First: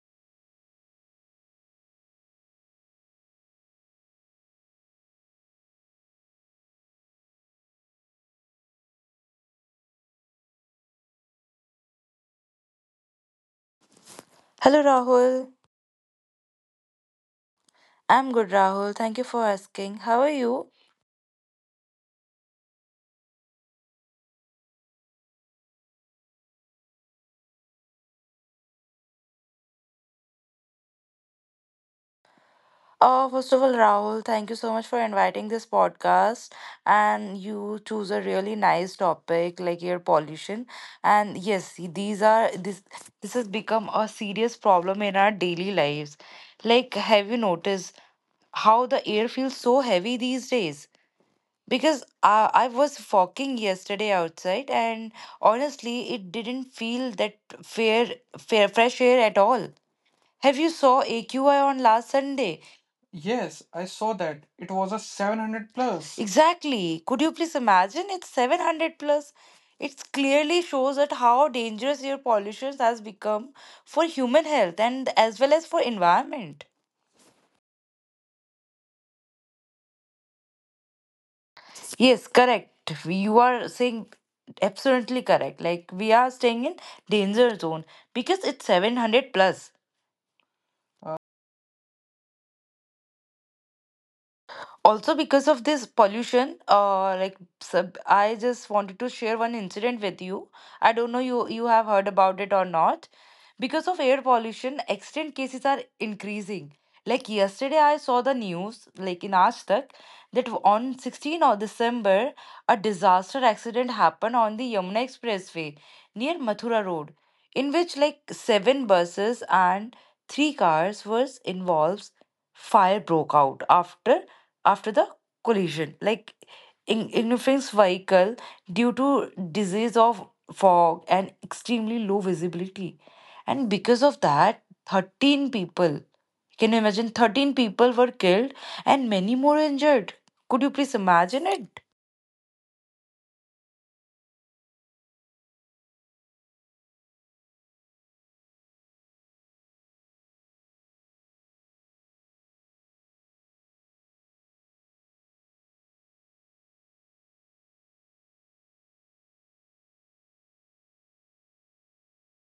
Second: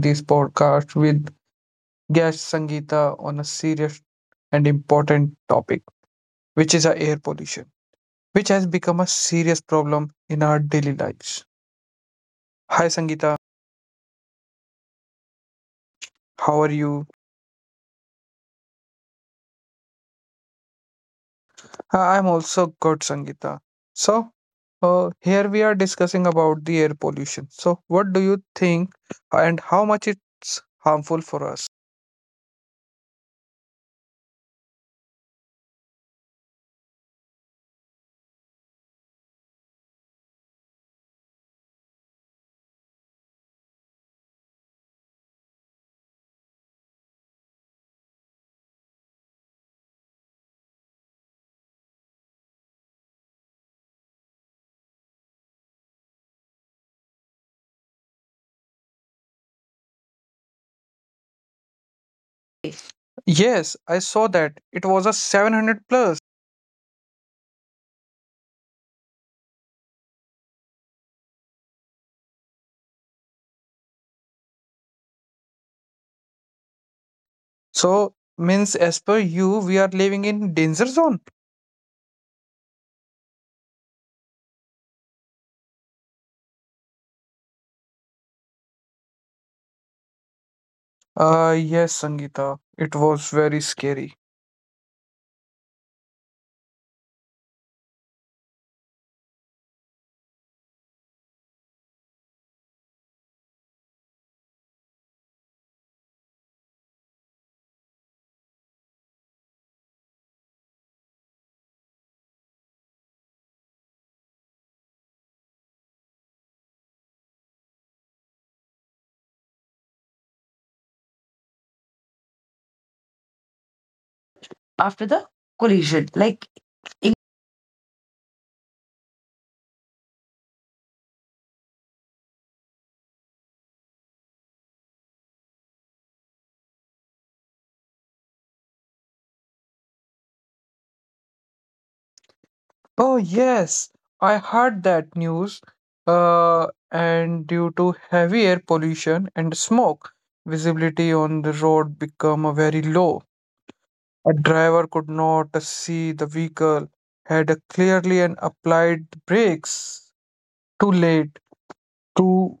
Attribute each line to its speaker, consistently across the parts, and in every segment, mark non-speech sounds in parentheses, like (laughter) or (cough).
Speaker 1: this podcast with guest Sangeeta on a serious and important topic, which is air pollution, which has become a serious problem in our daily lives. Hi, Sangeeta.
Speaker 2: Hello, Rahul.
Speaker 1: How are you?
Speaker 2: I'm good, Rahul. Thank you for asking. How are you?
Speaker 1: I'm also good, Sangeeta. So, here we are discussing about the air pollution. So, what do you think, and how much it's harmful for us?
Speaker 2: First of all, Rahul, thank you so much for inviting this podcast. And you choose a really nice topic like air pollution. And yes, these are this this has become a serious problem in our daily lives. Like, have you noticed how the air feels so heavy these days? Because I was walking yesterday outside and honestly it didn't feel that fair, fair fresh air at all. Have you saw aqi on last Sunday? Yes,
Speaker 1: Yes,
Speaker 2: I
Speaker 1: I
Speaker 2: saw
Speaker 1: saw
Speaker 2: that.
Speaker 1: that.
Speaker 2: It
Speaker 1: It
Speaker 2: was a
Speaker 1: was a
Speaker 2: 700
Speaker 1: 700 plus.
Speaker 2: plus. Exactly, could you please imagine it's 700 plus? It clearly shows that how dangerous air pollution has become for human health and as well as for environment.
Speaker 1: So, means as per you, we are living in danger zone?
Speaker 2: Yes, yes, correct. You are saying absolutely correct. Like, we are staying in danger zone because it's 700 plus.
Speaker 1: Yes, Sangeeta. It was very scary.
Speaker 2: Also, because of this pollution, I just wanted to share one incident with you. I don't know you have heard about it or not. Because of air pollution, accident cases are increasing. Like, yesterday I saw the news like in Aajtak that on 16 of December a disaster accident happened on the Yamuna Expressway near Mathura Road, in which like seven buses and three cars was involved. Fire broke out after after
Speaker 1: After
Speaker 2: the
Speaker 1: the
Speaker 2: collision,
Speaker 1: collision.
Speaker 2: like, in infant's vehicle, due to disease of fog and extremely low visibility, and because of that 13 people, can you imagine, 13 people were killed and many more injured. Could you please imagine it?
Speaker 1: Oh, yes, I heard that news. And due to heavy air pollution and smoke, visibility on the road became a very low. A driver could not see the vehicle, had a clearly and applied brakes too late to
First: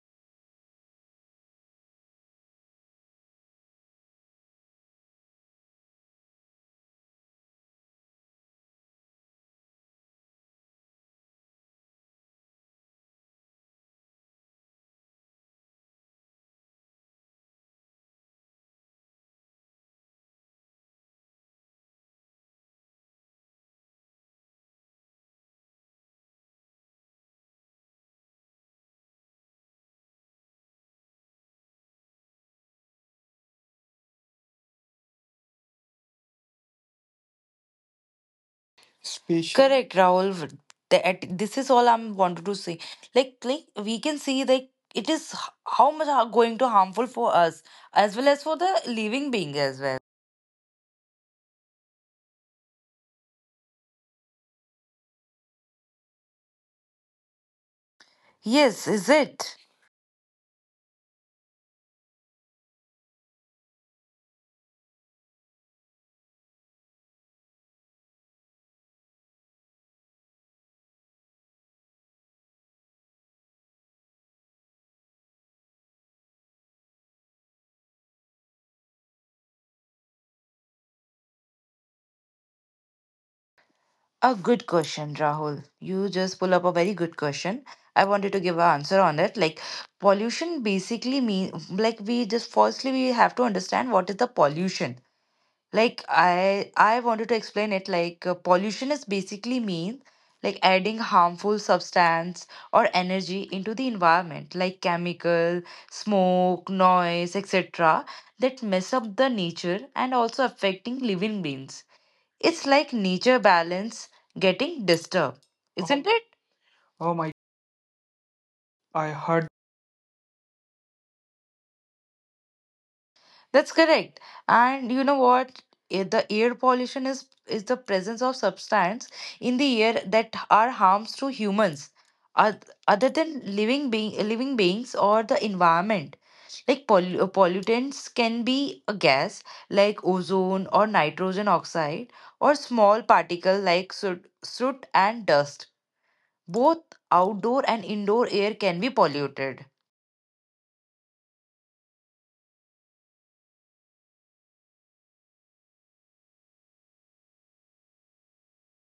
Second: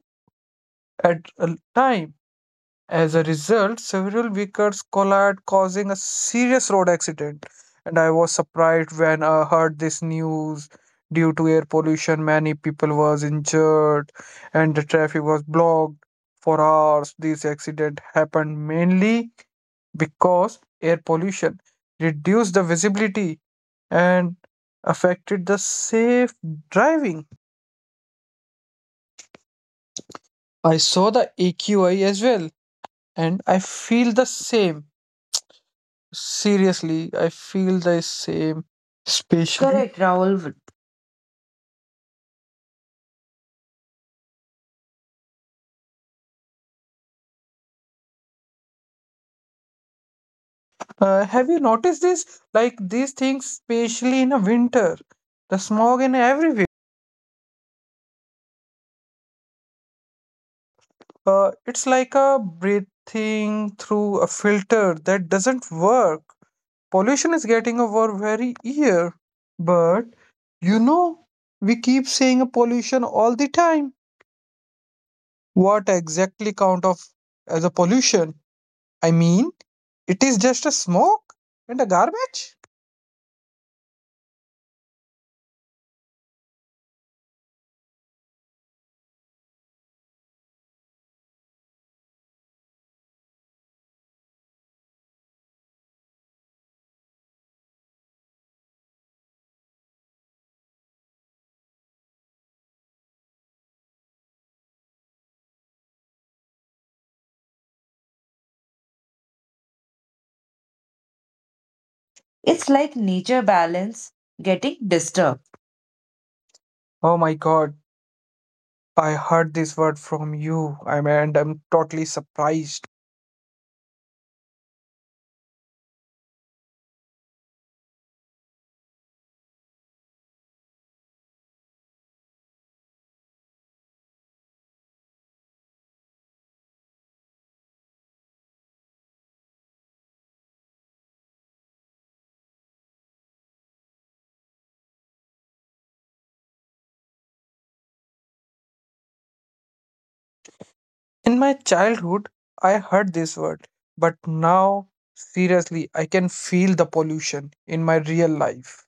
Speaker 1: at a time. As a result, several vehicles collided, causing a serious road accident. And I was surprised when I heard this news. Due to air pollution, many people was injured, and the traffic was blocked for hours. This accident happened mainly because air pollution reduced the visibility and affected the safe driving. I saw the AQI as well, and I feel the same. Seriously, I feel the same,
Speaker 2: Special
Speaker 1: especially.
Speaker 2: correct,
Speaker 1: Correct, Rahul.
Speaker 2: Rahul. That this is all I'm wanted to say. Like, we can see like how much are going to harmful for us as well as for the living being as well.
Speaker 1: Have you noticed this? Like these things, especially in a winter, the smog in everywhere.
Speaker 2: Yes, is it?
Speaker 1: It's like a breathing through a filter that doesn't work. Pollution is getting over very ear. But you know, we keep saying a pollution all the time. What exactly count of as a pollution? I mean, it is just a smoke and a garbage.
Speaker 2: A good question, Rahul. You just pull up a very good question. I wanted to give an answer on it. Like, pollution basically mean, like, we just firstly we have to understand what is the pollution. Like, I wanted to explain it like pollution is basically mean like adding harmful substance or energy into the environment like chemical, smoke, noise, etc. that mess up the nature and also affecting living beings.
Speaker 1: It's
Speaker 2: It's
Speaker 1: like
Speaker 2: like nature
Speaker 1: nature
Speaker 2: balance
Speaker 1: balance getting
Speaker 2: getting
Speaker 1: disturbed.
Speaker 2: disturbed, isn't it?
Speaker 1: Oh
Speaker 2: Oh
Speaker 1: my
Speaker 2: my,
Speaker 1: god,
Speaker 2: I
Speaker 1: I
Speaker 2: heard.
Speaker 1: heard this word from you, I mean, and I'm totally surprised.
Speaker 2: That's correct. And you know what? The air pollution is the presence of substance in the air that are harms to humans, other than living beings or the environment. Like pollutants can be a gas like ozone or nitrogen oxide, or small particle like soot and dust. Both outdoor and indoor air can be polluted.
Speaker 1: In my childhood, I heard this word, but now, seriously, I can feel the pollution in my real life.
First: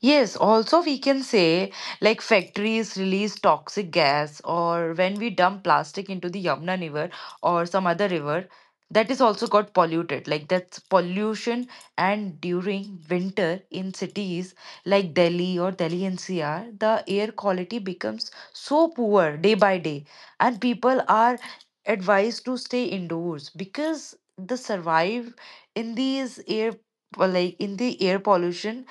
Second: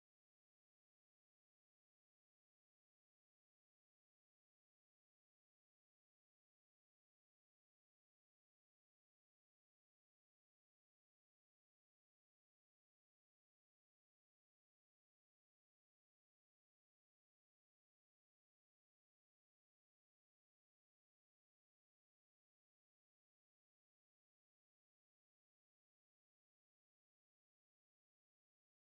Speaker 2: Yes, also we can say like factories release toxic gas, or when we dump plastic into the Yamuna River or some other river, that is also got polluted, like, that's pollution. And during winter in cities like Delhi or Delhi NCR, the air quality becomes so poor day by day, and people are advised to stay indoors because the survive in these air, like in the air pollution,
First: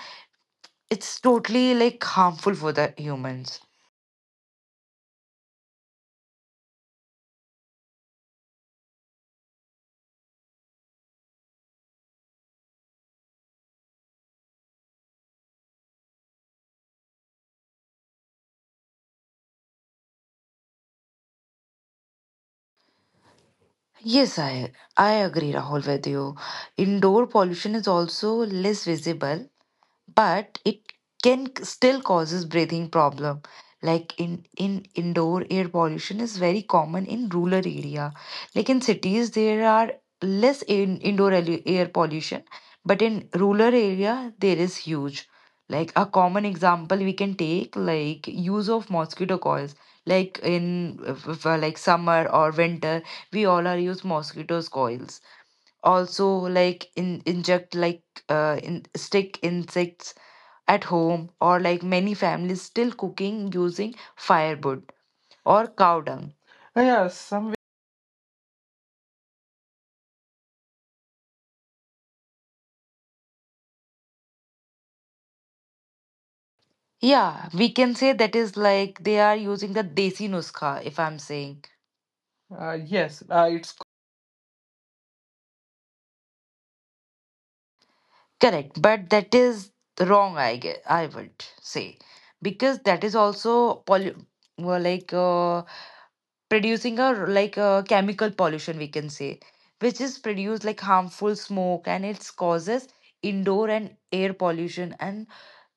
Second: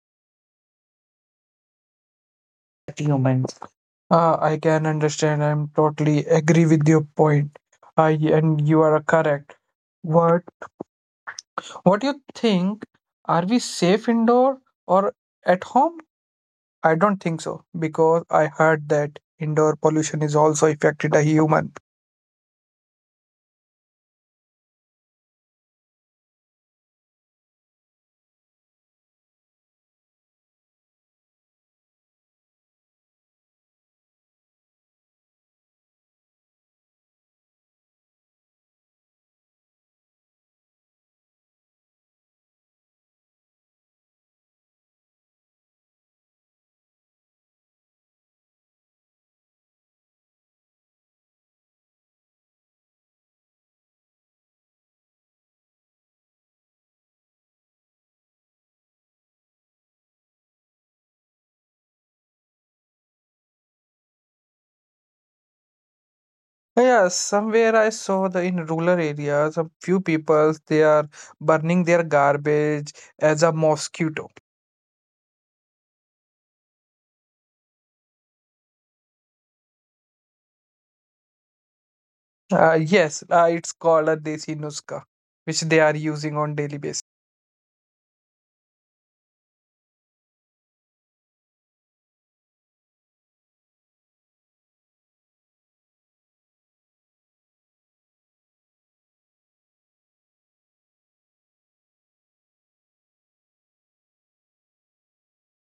Speaker 2: it's totally like harmful for the
Speaker 1: Human.
Speaker 2: humans.
Speaker 1: I can understand. I'm totally agree with your point. I and you are correct. What what do you think? Are we safe indoor or at home? I don't think so because I heard that indoor pollution is also affected a human.
Speaker 2: Yes, I agree, Rahul, with you. Indoor pollution is also less visible, but it still causes breathing problem. Like in indoor air pollution is very common in rural area. Like, in cities there are less in air pollution, but in rural area there is huge. Like, a common example we can take like use of mosquito coils, like in like summer or winter, we all are use mosquitoes coils. Also, like in inject like in stick insects at home, or like many families still cooking using firewood or cow dung.
Speaker 1: Yeah,
Speaker 2: Yeah, some
Speaker 1: somewhere I saw the in rural areas, a few people they are burning their garbage as a mosquito.
Speaker 2: Yeah, we can say that is like they are using the desi nuskha, if I'm saying.
Speaker 1: Yes,
Speaker 2: Yes,
Speaker 1: it's
Speaker 2: it's
Speaker 1: called a desi nuska, which they are using on daily basis.
Speaker 2: Correct, but that is wrong, I guess, I would say, because that is also poly, well, like producing a, like, a chemical pollution, we can say, which is produced like harmful smoke and it causes indoor and air pollution. And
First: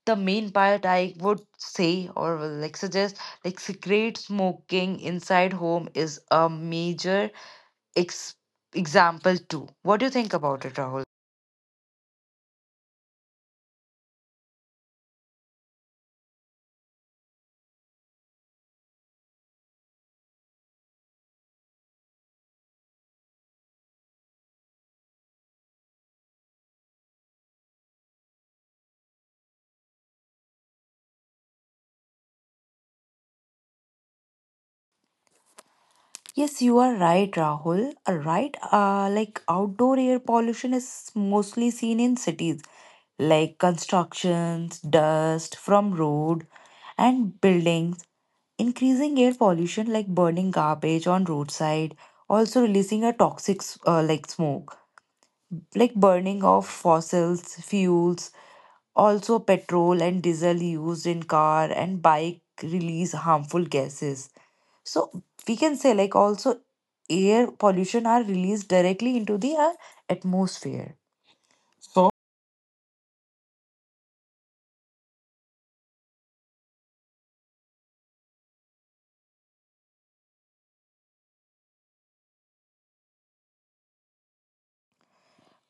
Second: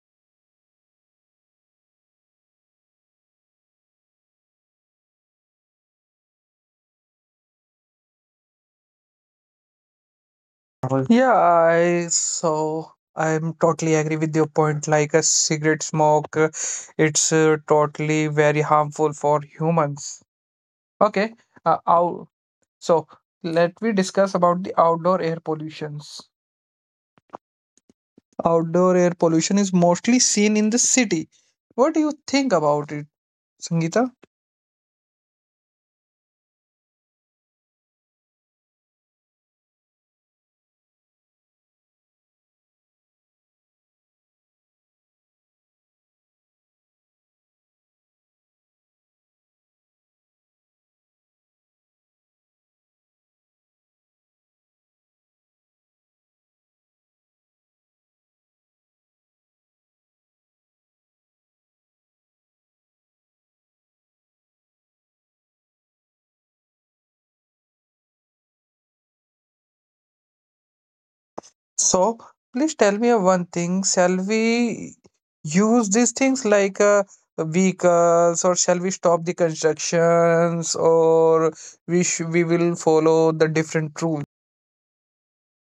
Speaker 2: the main part I would say, or will, like, suggest, like cigarette smoking inside home is a major ex- example too. What do you think about it, Rahul?
Speaker 1: Well, yeah, I I'm totally agree with your point. Like a cigarette smoke, it's totally very harmful for humans. Okay, uh, out, so let me discuss about the outdoor air pollutions. Outdoor air pollution is mostly seen in the city. What do you think about it, Sangeeta?
Speaker 2: Yes, you are right, Rahul. Right, like outdoor air pollution is mostly seen in cities, like constructions, dust from road and buildings, increasing air pollution like burning garbage on roadside, also releasing a like smoke. Like burning of fossils fuels, also petrol and diesel used in car and bike release harmful gases. So, we can say like also air pollution are released directly into the atmosphere. So,
Speaker 1: So please tell me one thing. Shall we use these things like vehicles, or shall we stop the constructions, or we will follow the different rules?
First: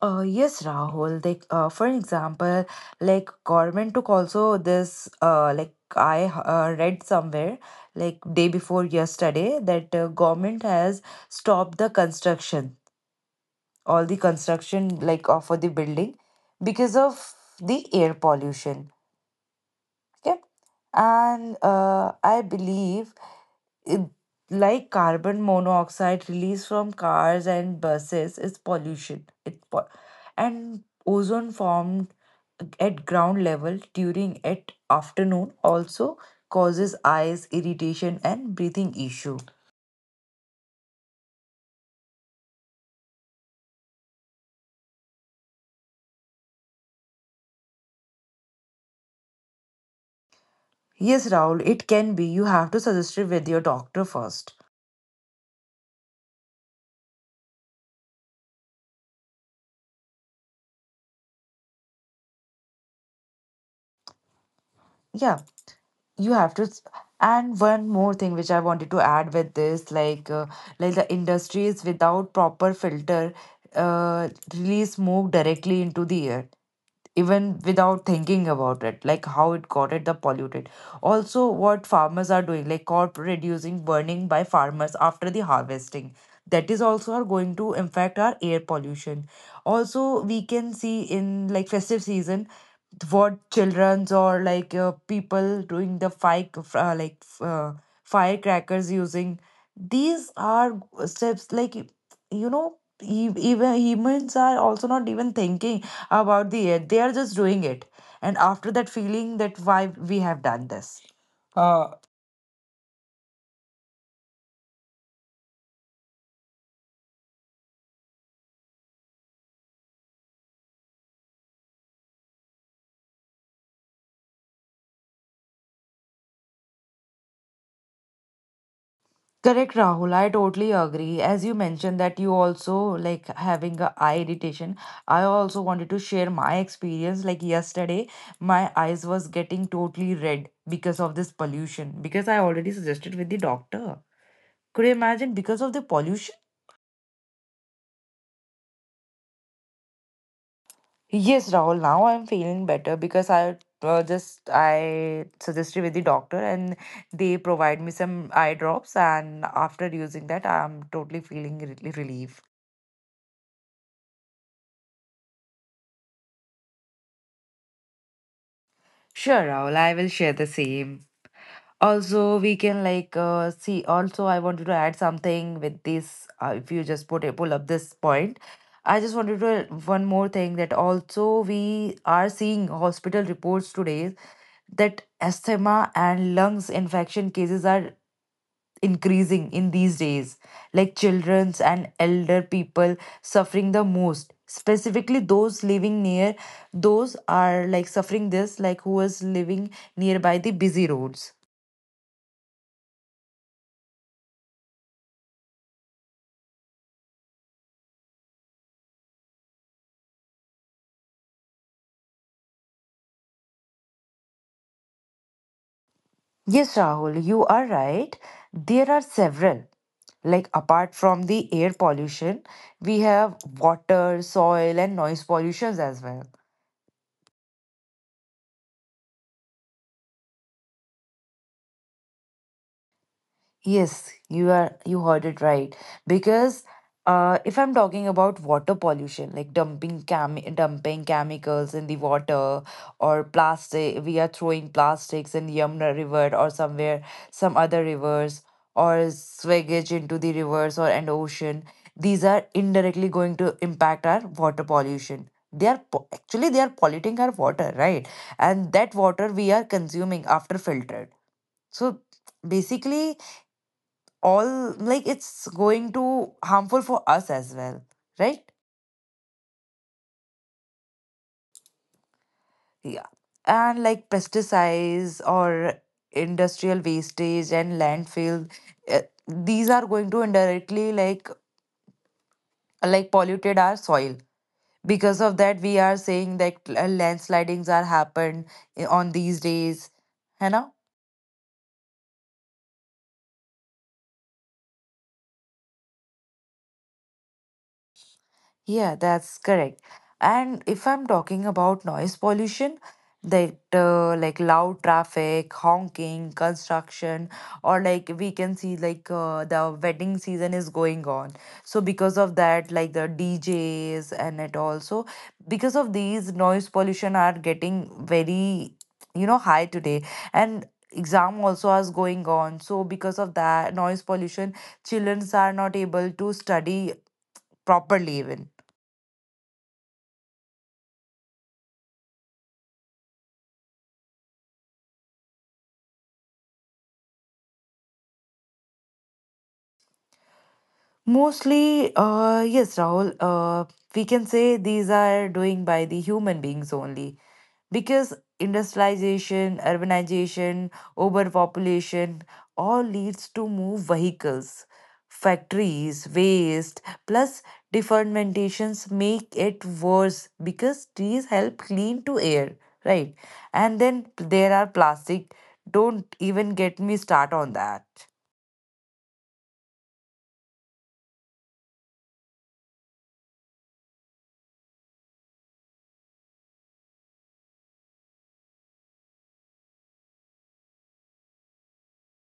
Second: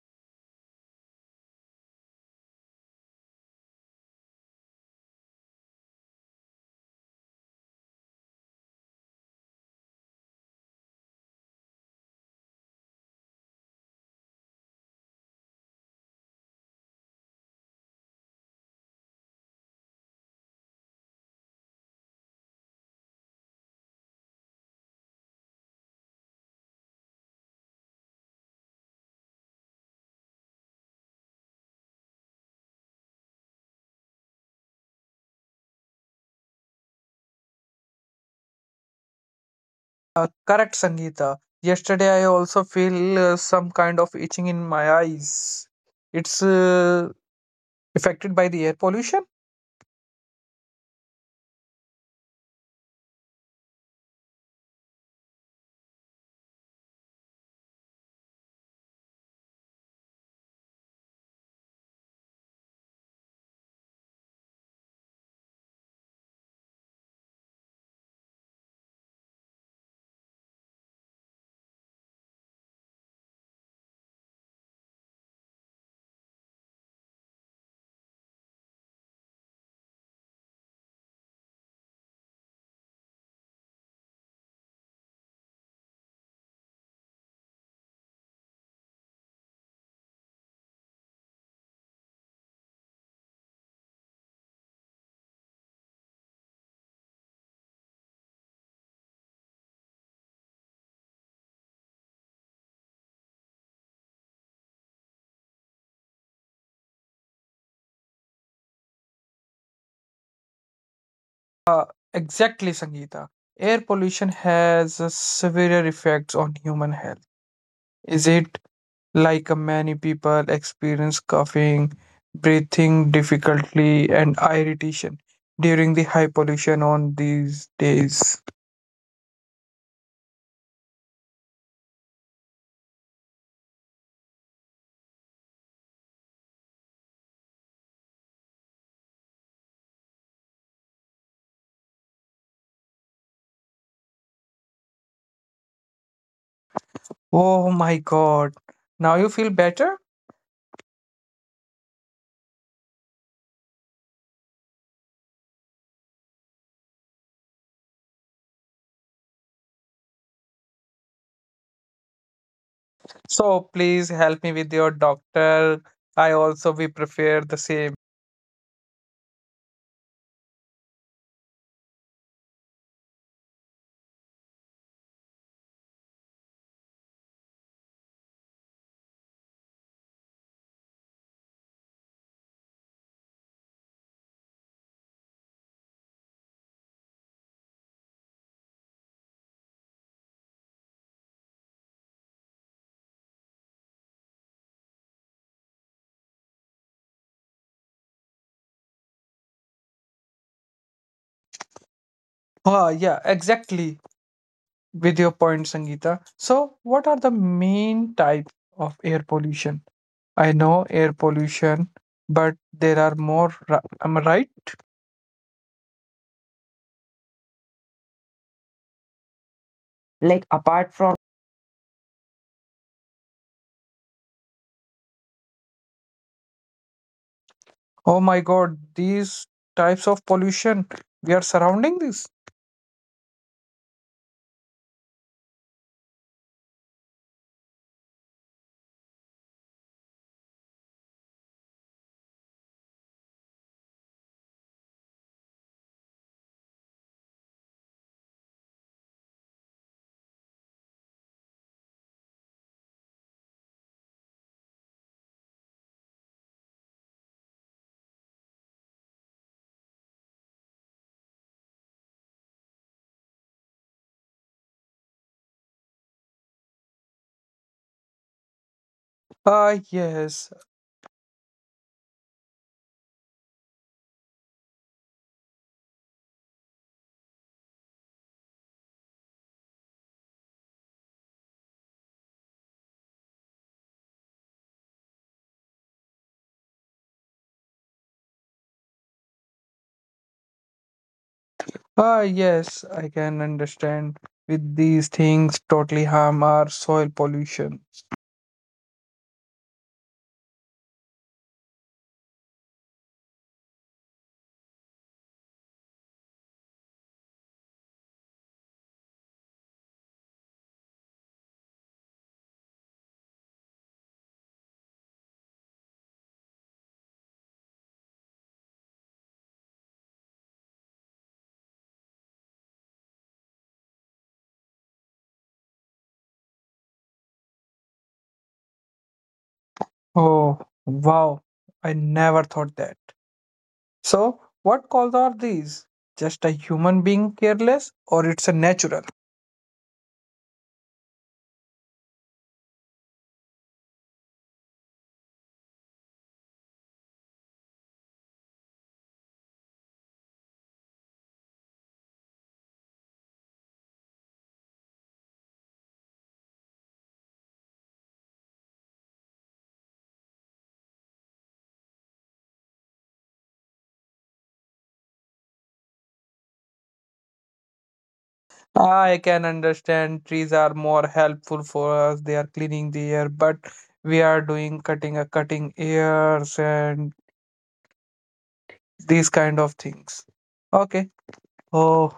Speaker 2: yes, Rahul. Like, for example, like government took also this. Like, I read somewhere, like day before yesterday, that government has stopped the construction, all the construction like for the building, because of the air pollution. Okay, and I believe it, like carbon monoxide released from cars and buses is pollution, and ozone formed at ground level during at afternoon also causes eyes irritation and breathing issue.
Speaker 1: Correct, Sangeeta. Yesterday, I also feel some kind of itching in my eyes. It's affected by the air pollution.
Speaker 2: Yes, Rahul, it can be. You have to suggest it with your doctor first. Yeah, you have to s- and one more thing which I wanted to add with this, like the industries without proper filter, uh, release smoke directly into the air even without thinking about it, like how it got it the polluted. Also, what farmers are doing, like crop reducing burning by farmers after the harvesting, that is also are going to impact our air pollution. Also, we can see in like festive season what children's or like people doing the fire, uh, like uh, firecrackers using, these are steps, like, you know, even humans are also not even thinking about the air, they are just doing it, and after that feeling that why we have done this.
Speaker 1: Uh,
Speaker 2: Uh,
Speaker 1: exactly, Sangeeta. Air pollution has severe effects on human health. Is it? Like many people experience coughing, breathing difficulty, and irritation during the high pollution on these days.
Speaker 2: Correct, Rahul. I totally agree. As you mentioned that you also like having a eye irritation, I also wanted to share my experience. Like, yesterday my eyes was getting totally red because of this pollution. Because I already suggested with the doctor. Could you imagine because of the pollution?
Speaker 1: Oh my god. Now you feel better?
Speaker 2: Yes, Rahul. Now I'm feeling better because I just I suggested with the doctor and they provide me some eye drops, and after using that I'm totally feeling relief.
Speaker 1: So please help me with your doctor. I also we prefer the same.
Speaker 2: Sure, Raul, I will share the same. Also, we can like see. Also, I wanted to add something with this. If you just put a pull up this point, I just wanted to add one more thing that also we are seeing hospital reports today that asthma and lungs infection cases are increasing in these days, like children's and elder people suffering the most, specifically those living near, those are like suffering this, like who is living nearby the busy roads.
Speaker 1: Ah, yeah, exactly. With your point, Sangeeta. So what are the main types of air pollution? I know air pollution, but there are more. Am I right?
Speaker 2: Yes, Rahul, you are right. There are several.
Speaker 1: Like
Speaker 2: Like, apart
Speaker 1: apart from.
Speaker 2: from the air pollution, we have water, soil, and noise pollutions as well.
Speaker 1: Oh my god, these types of pollution we are surrounding this.
Speaker 2: Yes, you are, you heard it right. Because if I'm talking about water pollution, like dumping chemicals in the water or plastic, we are throwing plastics in Yamuna River or somewhere, some other rivers, or sewage into the rivers or and ocean. These are indirectly going to impact our water pollution. They are po, actually they are polluting our water, right? And that water we are consuming after filtered. So basically all like it's going to harmful for us as well, right?
Speaker 1: Ah, yes.
Speaker 2: Yeah, and like pesticides or industrial wastage and landfill, these are going to indirectly like polluted our soil. Because of that, we are saying that landslidings are happened on these days, है ना.
Speaker 1: Ah, yes, I can understand. With these things, totally harm our soil pollution.
Speaker 2: Yeah, that's correct. And if I'm talking about noise pollution, that like loud traffic, honking, construction, or like we can see like the wedding season is going on. So because of that, like the DJs, and it also because of these noise pollution are getting very, you know, high today. And exam also is going on, so because of that noise pollution, childrens are not able to study properly even.
Speaker 1: Oh, wow. I never thought that. So, what cause are these? Just a human being careless, or it's a natural?
Speaker 2: Mostly, yes, Rahul, we can say these are doing by the human beings only. Because industrialization, urbanization, overpopulation all leads to move vehicles, factories, waste, plus defermentations make it worse because trees help clean to air, right? And then there are plastic. Don't even get me start on that.
Speaker 1: I can understand trees are more helpful for us. They are cleaning the air, but we are doing cutting ears and these kind of things. Okay. Oh,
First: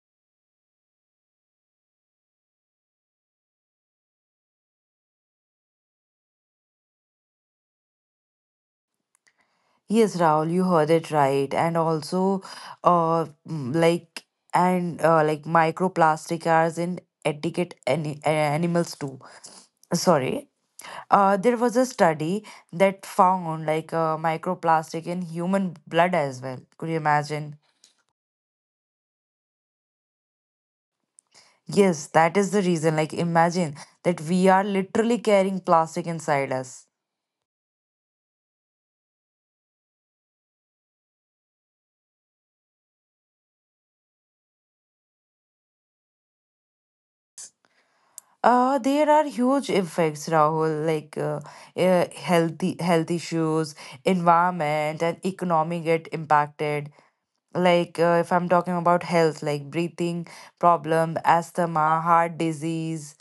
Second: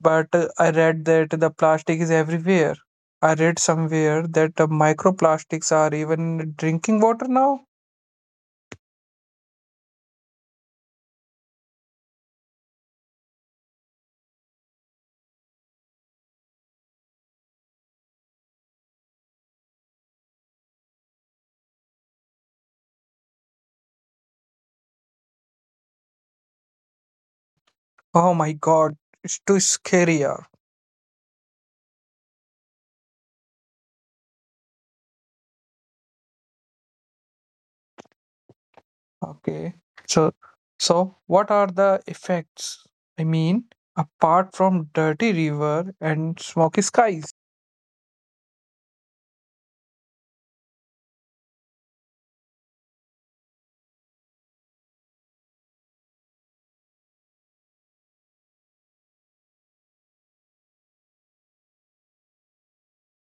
Speaker 1: but I read that the plastic is everywhere. I read somewhere that the microplastics are even in drinking water now.
Speaker 2: Yes, Rahul, you heard it right. And also, like, and like microplastic are in etiquette a- animals too. Sorry, there was a study that found like microplastic in human blood as well. Could you imagine?
Speaker 1: Oh my God, it's too scary. Yeah.
Speaker 2: Yes, that is the reason. Like, imagine that we are literally carrying plastic inside us.
Speaker 1: Okay. So, so, what are the effects? I mean, apart from dirty river and smoky skies.
Speaker 2: There are huge effects, Rahul, like healthy health issues, environment, and economy get impacted. Like if I'm talking about health, like breathing problem, asthma, heart disease,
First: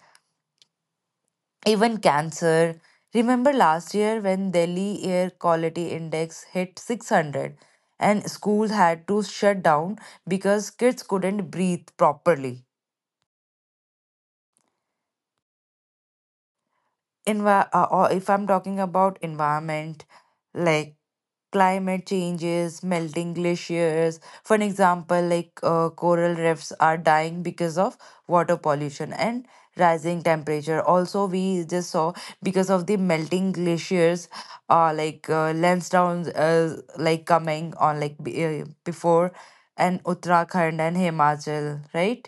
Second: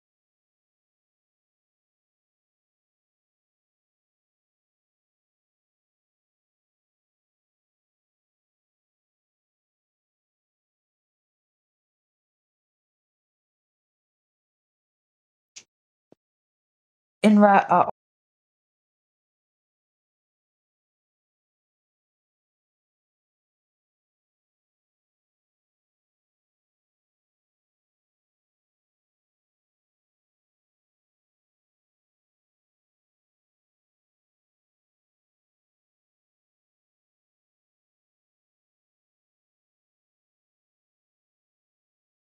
Speaker 2: even cancer. Remember last year when Delhi air quality index hit 600 and schools had to shut down because kids couldn't breathe properly.
Speaker 1: Envi-
Speaker 2: Or if I'm talking about environment, like climate changes, melting glaciers. For an example, like coral reefs are dying because of water pollution and rising temperature. Also, we just saw because of the melting glaciers, Lansdowne, like coming on like before, and Uttarakhand and Himachal, right?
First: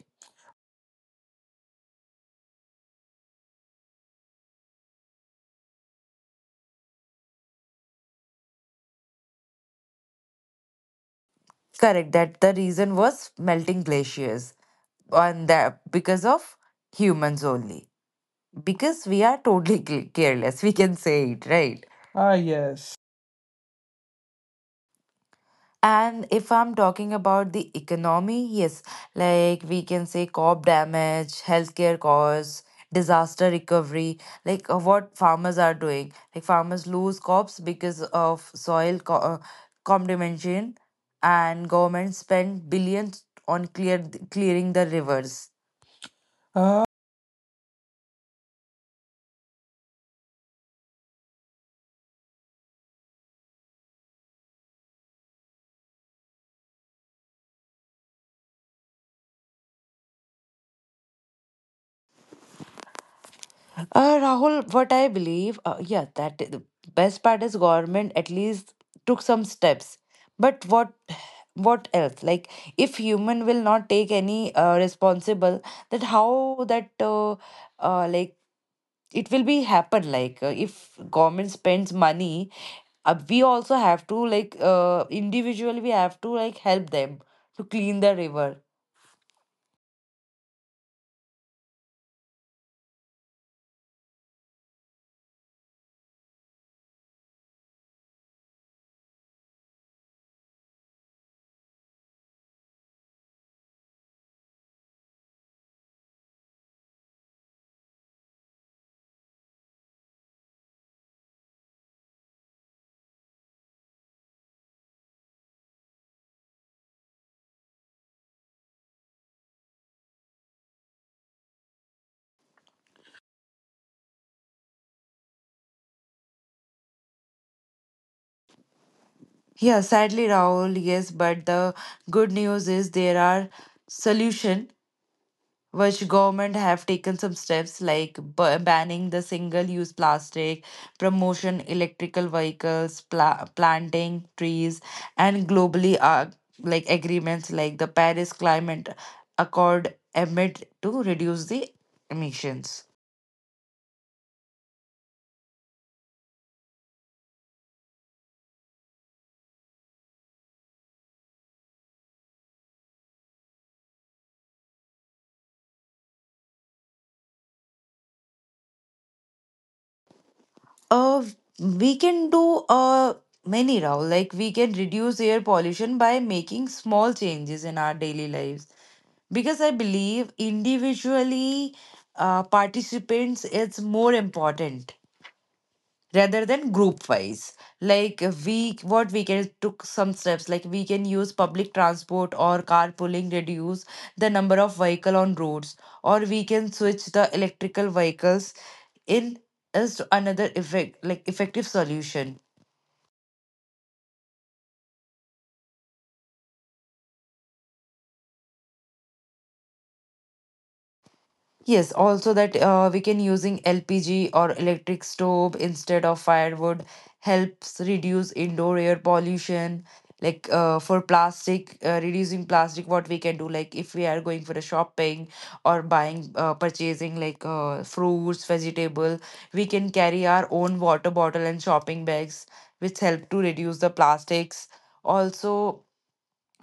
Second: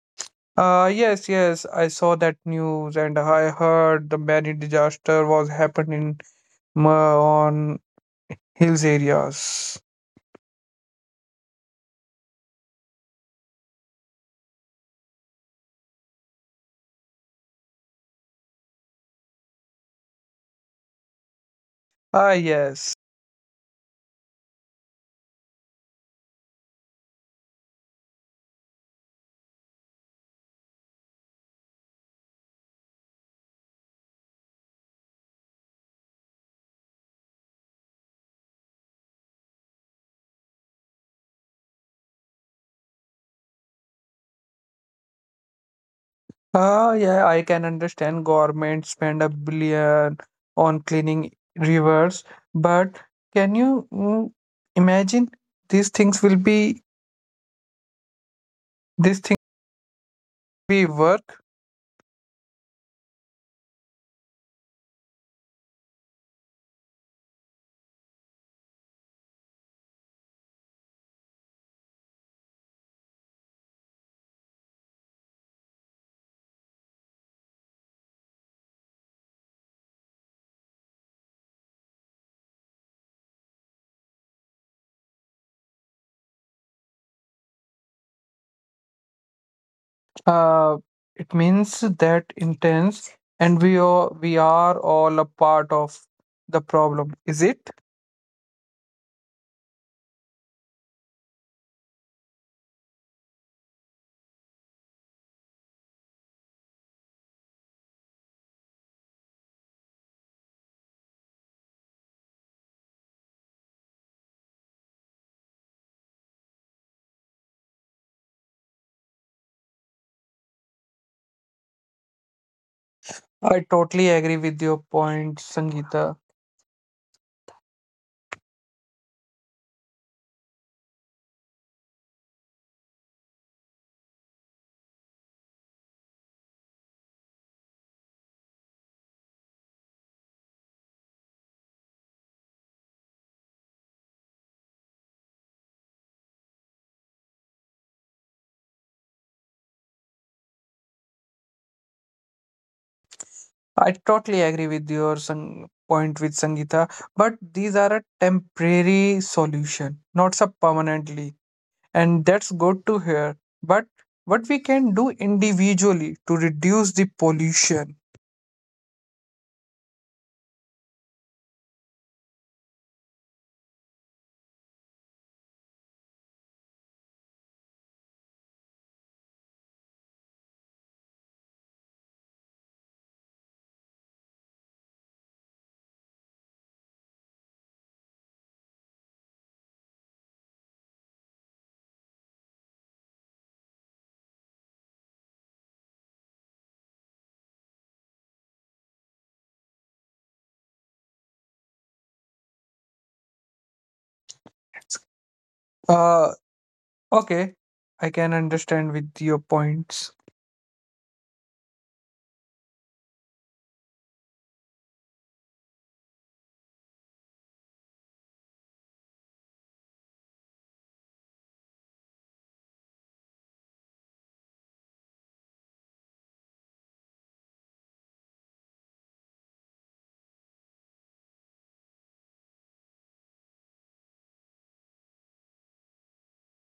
Speaker 1: Yes, yes, I saw that news and I heard the many disaster was happened in on hills areas.
Speaker 2: Correct. That the reason was melting glaciers on that, because of humans only because we are totally (laughs) careless, we can say it, right?
Speaker 1: Ah,
Speaker 2: Ah,
Speaker 1: yes.
Speaker 2: yes. And if I'm talking about the economy, yes, like we can say crop damage, healthcare costs, disaster recovery, like what farmers are doing, like farmers lose crops because of contamination, and government spend billions on clearing the rivers.
Speaker 1: Ah, yeah, I can understand government spend a billion on cleaning rivers, but can you imagine these things will be these things we work?
Speaker 2: Rahul, what I believe, yeah, that the best part is government at least took some steps. But what else? Like, if human will not take any responsible, that how that like it will be happen. Like, if government spends money, we also have to, like individually we have to, like, help them to clean the river.
Speaker 1: Uh, it means that intense, and we are all a part of the problem, is it? I totally agree with your point, Sangeeta.
Speaker 2: Yeah, sadly, Rahul, yes, but the good news is there are solution which government have taken some steps like banning the single-use plastic, promotion electrical vehicles, planting trees, and globally like agreements like the Paris Climate Accord amid to reduce the emissions.
Speaker 1: I totally agree with your point with Sangeeta. But these are a temporary solution, not so permanently. And that's good to hear. But what we can do individually to reduce the pollution?
Speaker 2: Uh, we can do many, Rahul. Like, we can reduce air pollution by making small changes in our daily lives. Because I believe individually, participants, it's more important rather than group wise. Like, we, what we can took some steps, like we can use public transport or carpooling, reduce the number of vehicle on roads, or we can switch the electrical vehicles in is another effect like effective solution.
Speaker 1: Uh, okay, I can understand with your points.
Speaker 2: Yes, also that we can using LPG or electric stove instead of firewood helps reduce indoor air pollution. Like for plastic, reducing plastic, what we can do, like if we are going for a shopping or buying, purchasing, like fruits, vegetable, we can carry our own water bottle and shopping bags, which help to reduce the plastics. Also,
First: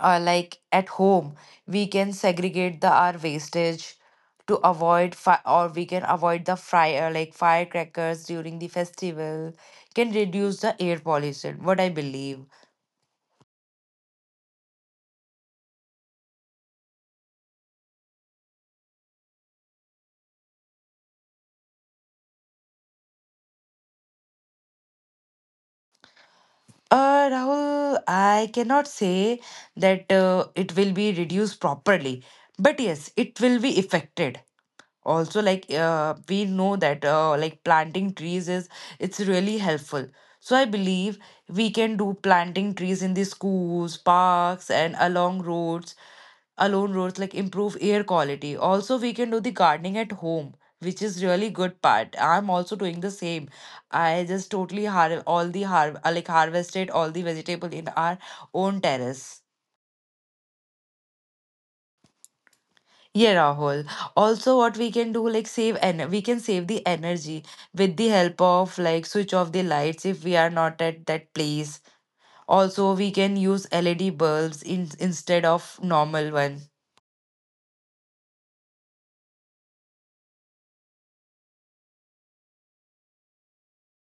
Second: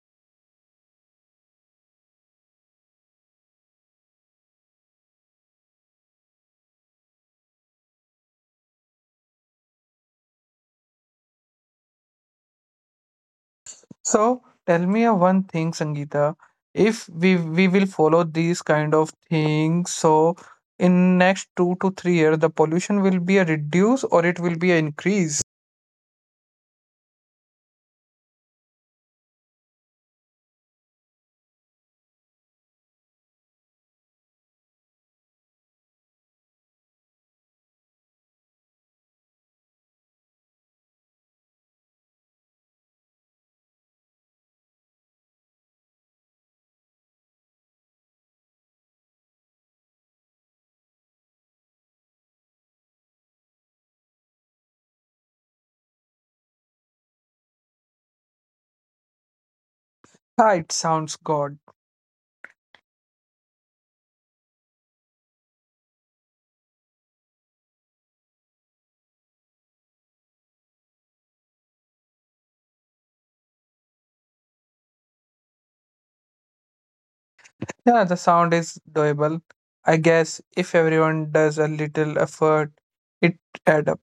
Speaker 2: like at home we can segregate the our wastage to avoid fi- or we can avoid the fire like firecrackers during the festival, can reduce the air pollution, what I believe.
Speaker 1: So tell me a one thing, Sangeeta. If we will follow these kind of things, so in next 2 to 3 years, the pollution will be a reduce or it will be an increase.
Speaker 2: Rahul, I cannot say that it will be reduced properly, but yes, it will be affected. Also, like we know that like planting trees is it's really helpful. So I believe we can do planting trees in the schools, parks, and along roads, like improve air quality. Also, we can do the gardening at home, which is really good part. I'm also doing the same. I just totally harvested all the vegetable in our own terrace.
Speaker 1: Ah, it sounds good.
Speaker 2: Yeah, Rahul. Also, what we can do, like save and we can save the energy with the help of like switch off the lights if we are not at that place. Also, we can use LED bulbs in instead of normal one.
Speaker 1: Yeah, the sound is doable. I guess if everyone does a little effort, it add up.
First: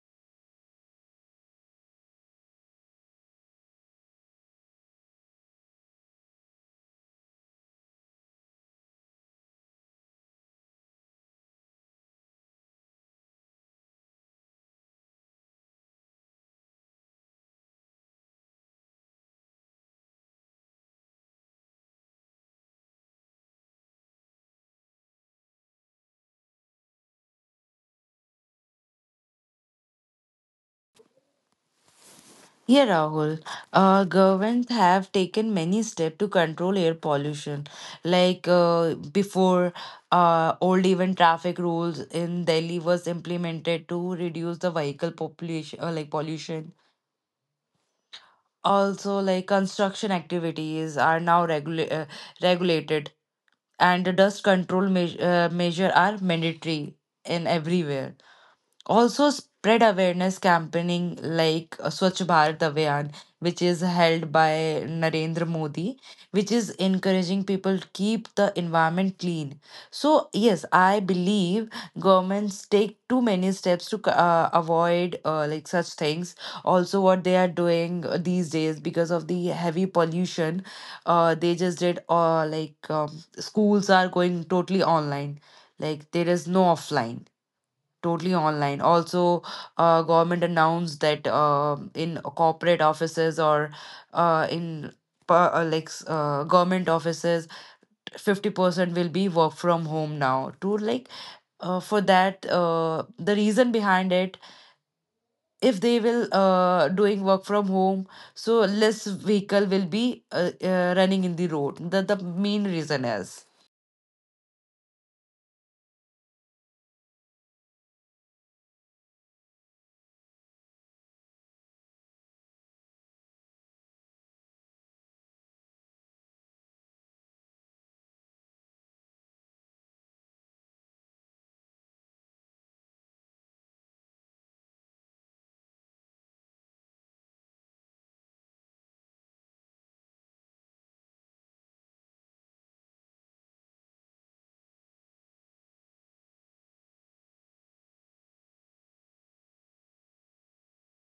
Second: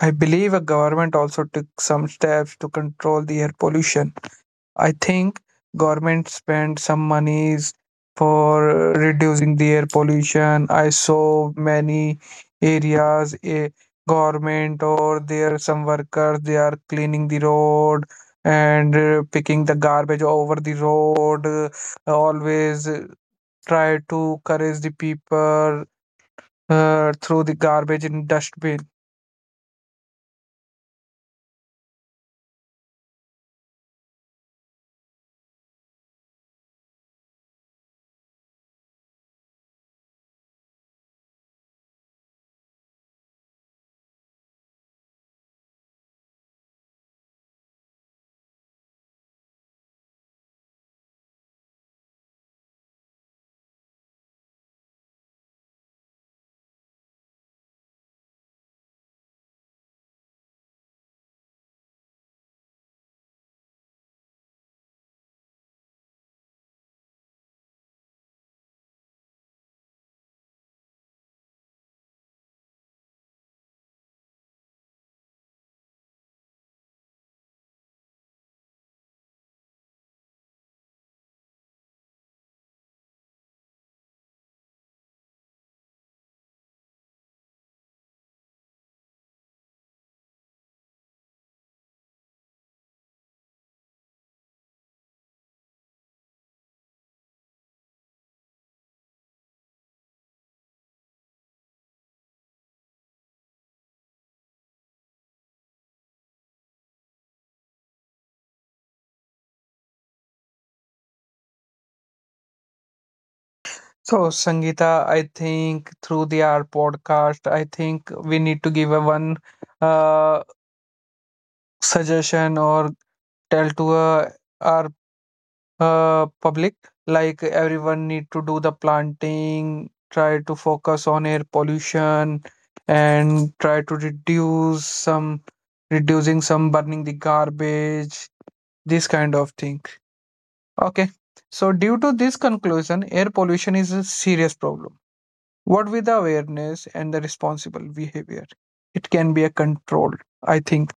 Speaker 1: I believe a government also took some steps to control the air pollution. I think government spend some monies for reducing the air pollution. I saw many areas a government or there some workers they are cleaning the road and picking the garbage over the road. Always try to encourage the people through the garbage in dustbin.
Speaker 2: Yeah, Rahul. Governments have taken many steps to control air pollution. Like before, old even traffic rules in Delhi was implemented to reduce the vehicle population, like pollution. Also, like construction activities are now regulated, and the dust control me measure are mandatory in everywhere. Also spread awareness campaigning like Swachh Bharat Abhiyan, which is held by Narendra Modi, which is encouraging people to keep the environment clean. So yes, I believe governments take too many steps to avoid like such things. Also, what they are doing these days because of the heavy pollution, they just did schools are going totally online. Like there is no offline, totally online. Also government announced that in corporate offices or in per- like s- government offices 50% will be work from home now to like for that the reason behind it, if they will doing work from home, so less vehicle will be running in the road, that the main reason is.
Speaker 1: So, Sangeeta, I think through the our podcast, I think we need to give a one uh, suggestion or tell to our public, like everyone need to do the planting, try to focus on air pollution and try to reduce some, reducing some burning the garbage, this kind of thing. Okay, so due to this conclusion, air pollution is a serious problem. What with the awareness and the responsible behavior, it can be a control, I think.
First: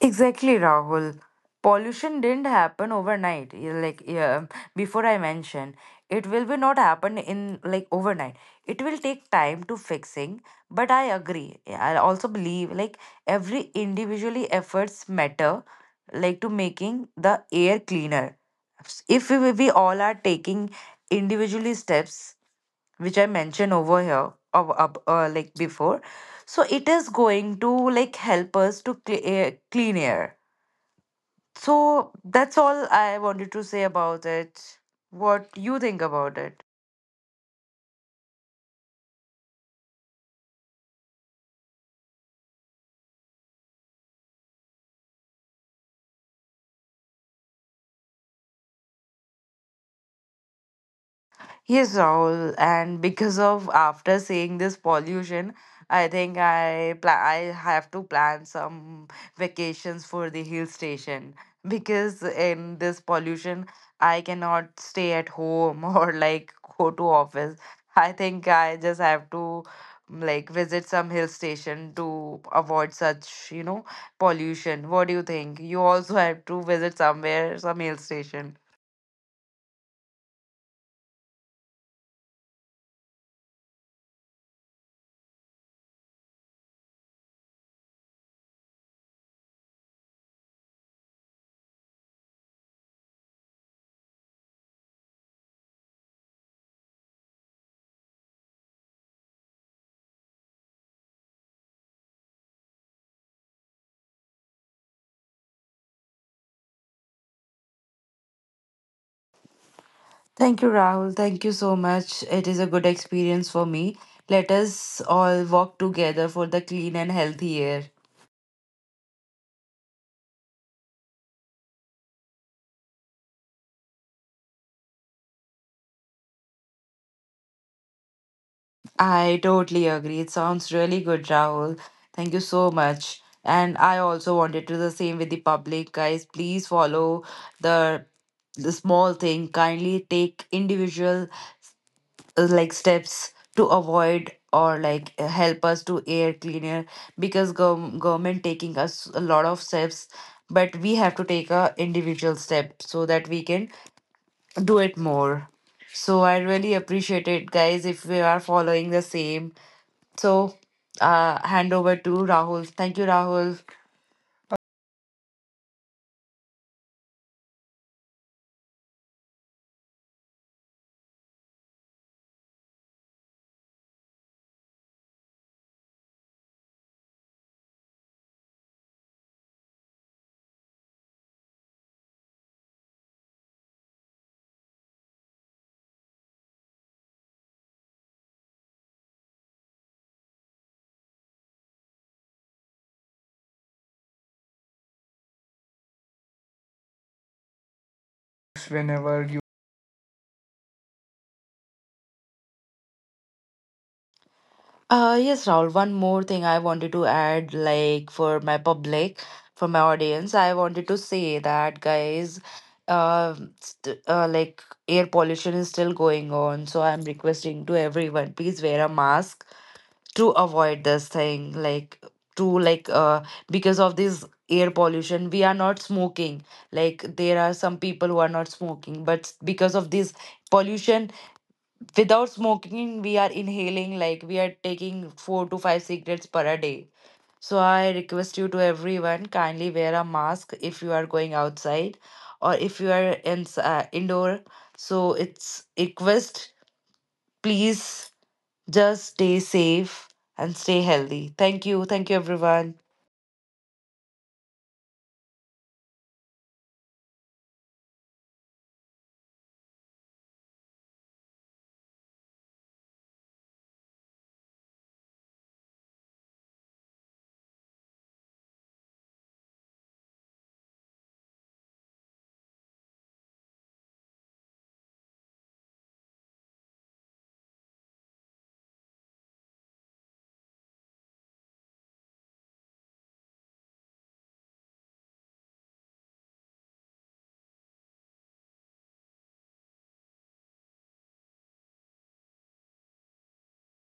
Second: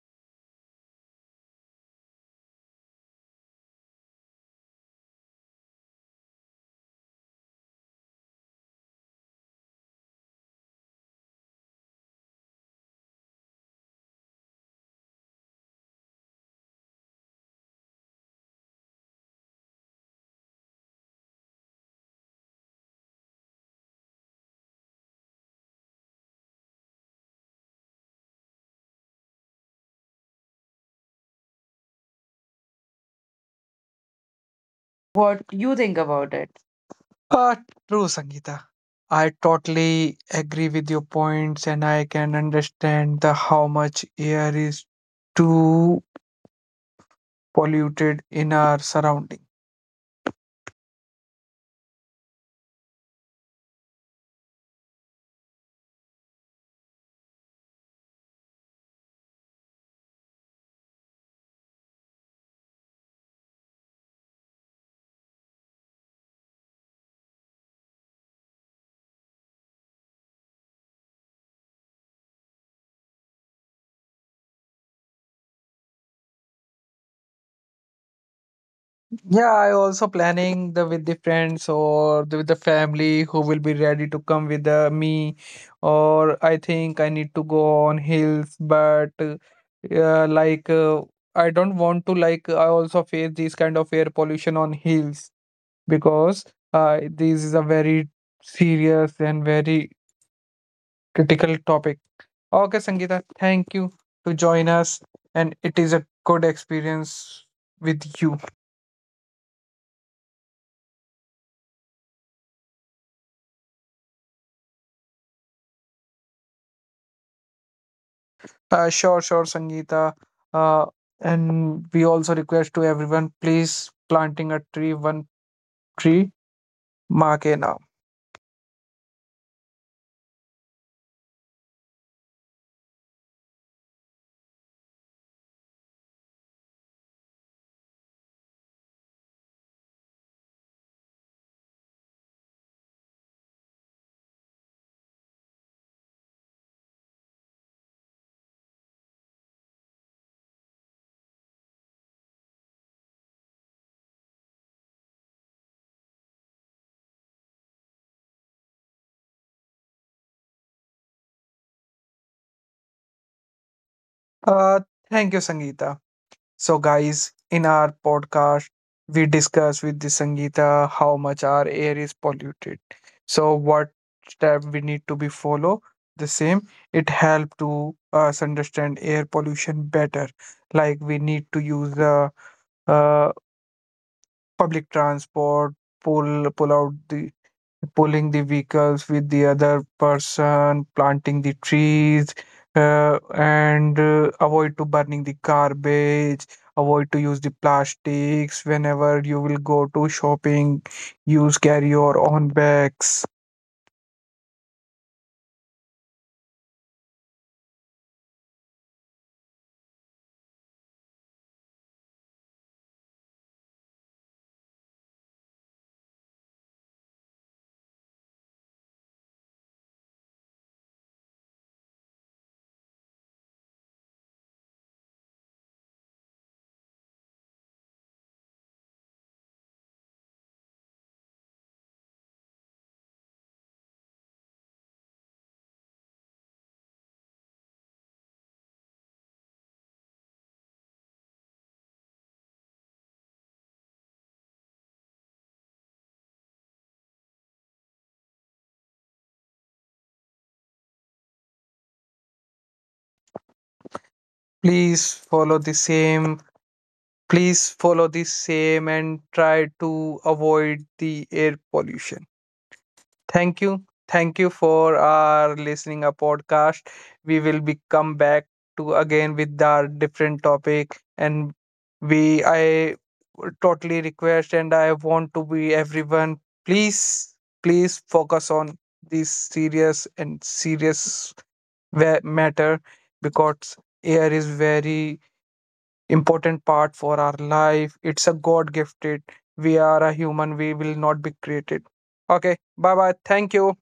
Speaker 2: Exactly, Rahul. Pollution didn't happen overnight. Yeah. Like, yeah, before I mentioned, it will be not happen in like overnight. It will take time to fixing. But I agree. I also believe like every individually efforts matter. Like to making the air cleaner. If we all are taking individually steps, which I mentioned over here, of up like before, so it is going to like help us to clean air. So that's all I wanted to say about it.
Speaker 1: What
Speaker 2: What
Speaker 1: you
Speaker 2: you
Speaker 1: think
Speaker 2: think
Speaker 1: about
Speaker 2: about
Speaker 1: it?
Speaker 2: it?
Speaker 1: Uh, True, Sangeeta. I totally agree with your points, and I can understand the how much air is too polluted in our surrounding.
Speaker 2: Yes, Rahul, and because of after seeing this pollution, I think I have to plan some vacations for the hill station because in this pollution I cannot stay at home (laughs) or like go to office. I think I just have to like visit some hill station to avoid such, you know, pollution. What do you think? You also have to visit somewhere, some hill station.
Speaker 1: Yeah, I also planning the with the friends or the, with the family who will be ready to come with me, or I think I need to go on hills, but yeah, like uh, I don't want to like I also face this kind of air pollution on hills because this is a very serious and very critical topic. Okay, Sangeeta, thank you to join us, and it is a good experience with you.
Speaker 2: Thank you, Rahul. Thank you so much. It is a good experience for me. Let us all walk together for the clean and healthy air.
Speaker 1: Sure, sure, Sangeeta. Uh, and we also request to everyone, please planting a tree, one tree, mark a now.
Speaker 2: I totally agree. It sounds really good, Rahul. Thank you so much. And I also wanted to do the same with the public, guys. Please follow the the small thing. Kindly take individual like steps to avoid or like help us to air cleaner, because government taking us a lot of steps, but we have to take a individual step so that we can do it more. So I really appreciate it, guys, if we are following the same. So hand over to Rahul. Thank you, Rahul.
Speaker 1: Uh, Thank you, Sangeeta. So, guys, in our podcast, we discuss with the Sangeeta how much our air is polluted. So, what step we need to be follow the same. It help to us understand air pollution better. Like we need to use the uh, public transport, pull pull out the pulling the vehicles with the other person, planting the trees, and avoid to burning the garbage, avoid to use the plastics.
Speaker 2: Whenever
Speaker 1: Whenever
Speaker 2: you.
Speaker 1: you will go to shopping, use carry your own bags.
Speaker 2: Yes, Raul. One more thing I wanted to add, like for my public, for my audience, I wanted to say that, guys, st like air pollution is still going on, so I'm requesting to everyone, please wear a mask to avoid this thing. Like to like because of this air pollution, we are not smoking. Like there are some people who are not smoking, but because of this pollution, without smoking, we are inhaling, like we are taking 4 to 5 cigarettes per a day. So I request you to everyone, kindly wear a mask if you are going outside or if you are in, indoor. So it's request, please, just stay safe and stay healthy. Thank you. Thank you, everyone.
Speaker 1: Please follow the same. Please follow the same and try to avoid the air pollution. Thank you. Thank you for our listening a podcast. We will be come back to again with our different topic, and we I totally request and I want to be everyone, please, please focus on this serious and serious matter, because air is very important part for our life. It's a god gifted. We are a human, we will not be created. Okay, bye bye, thank you.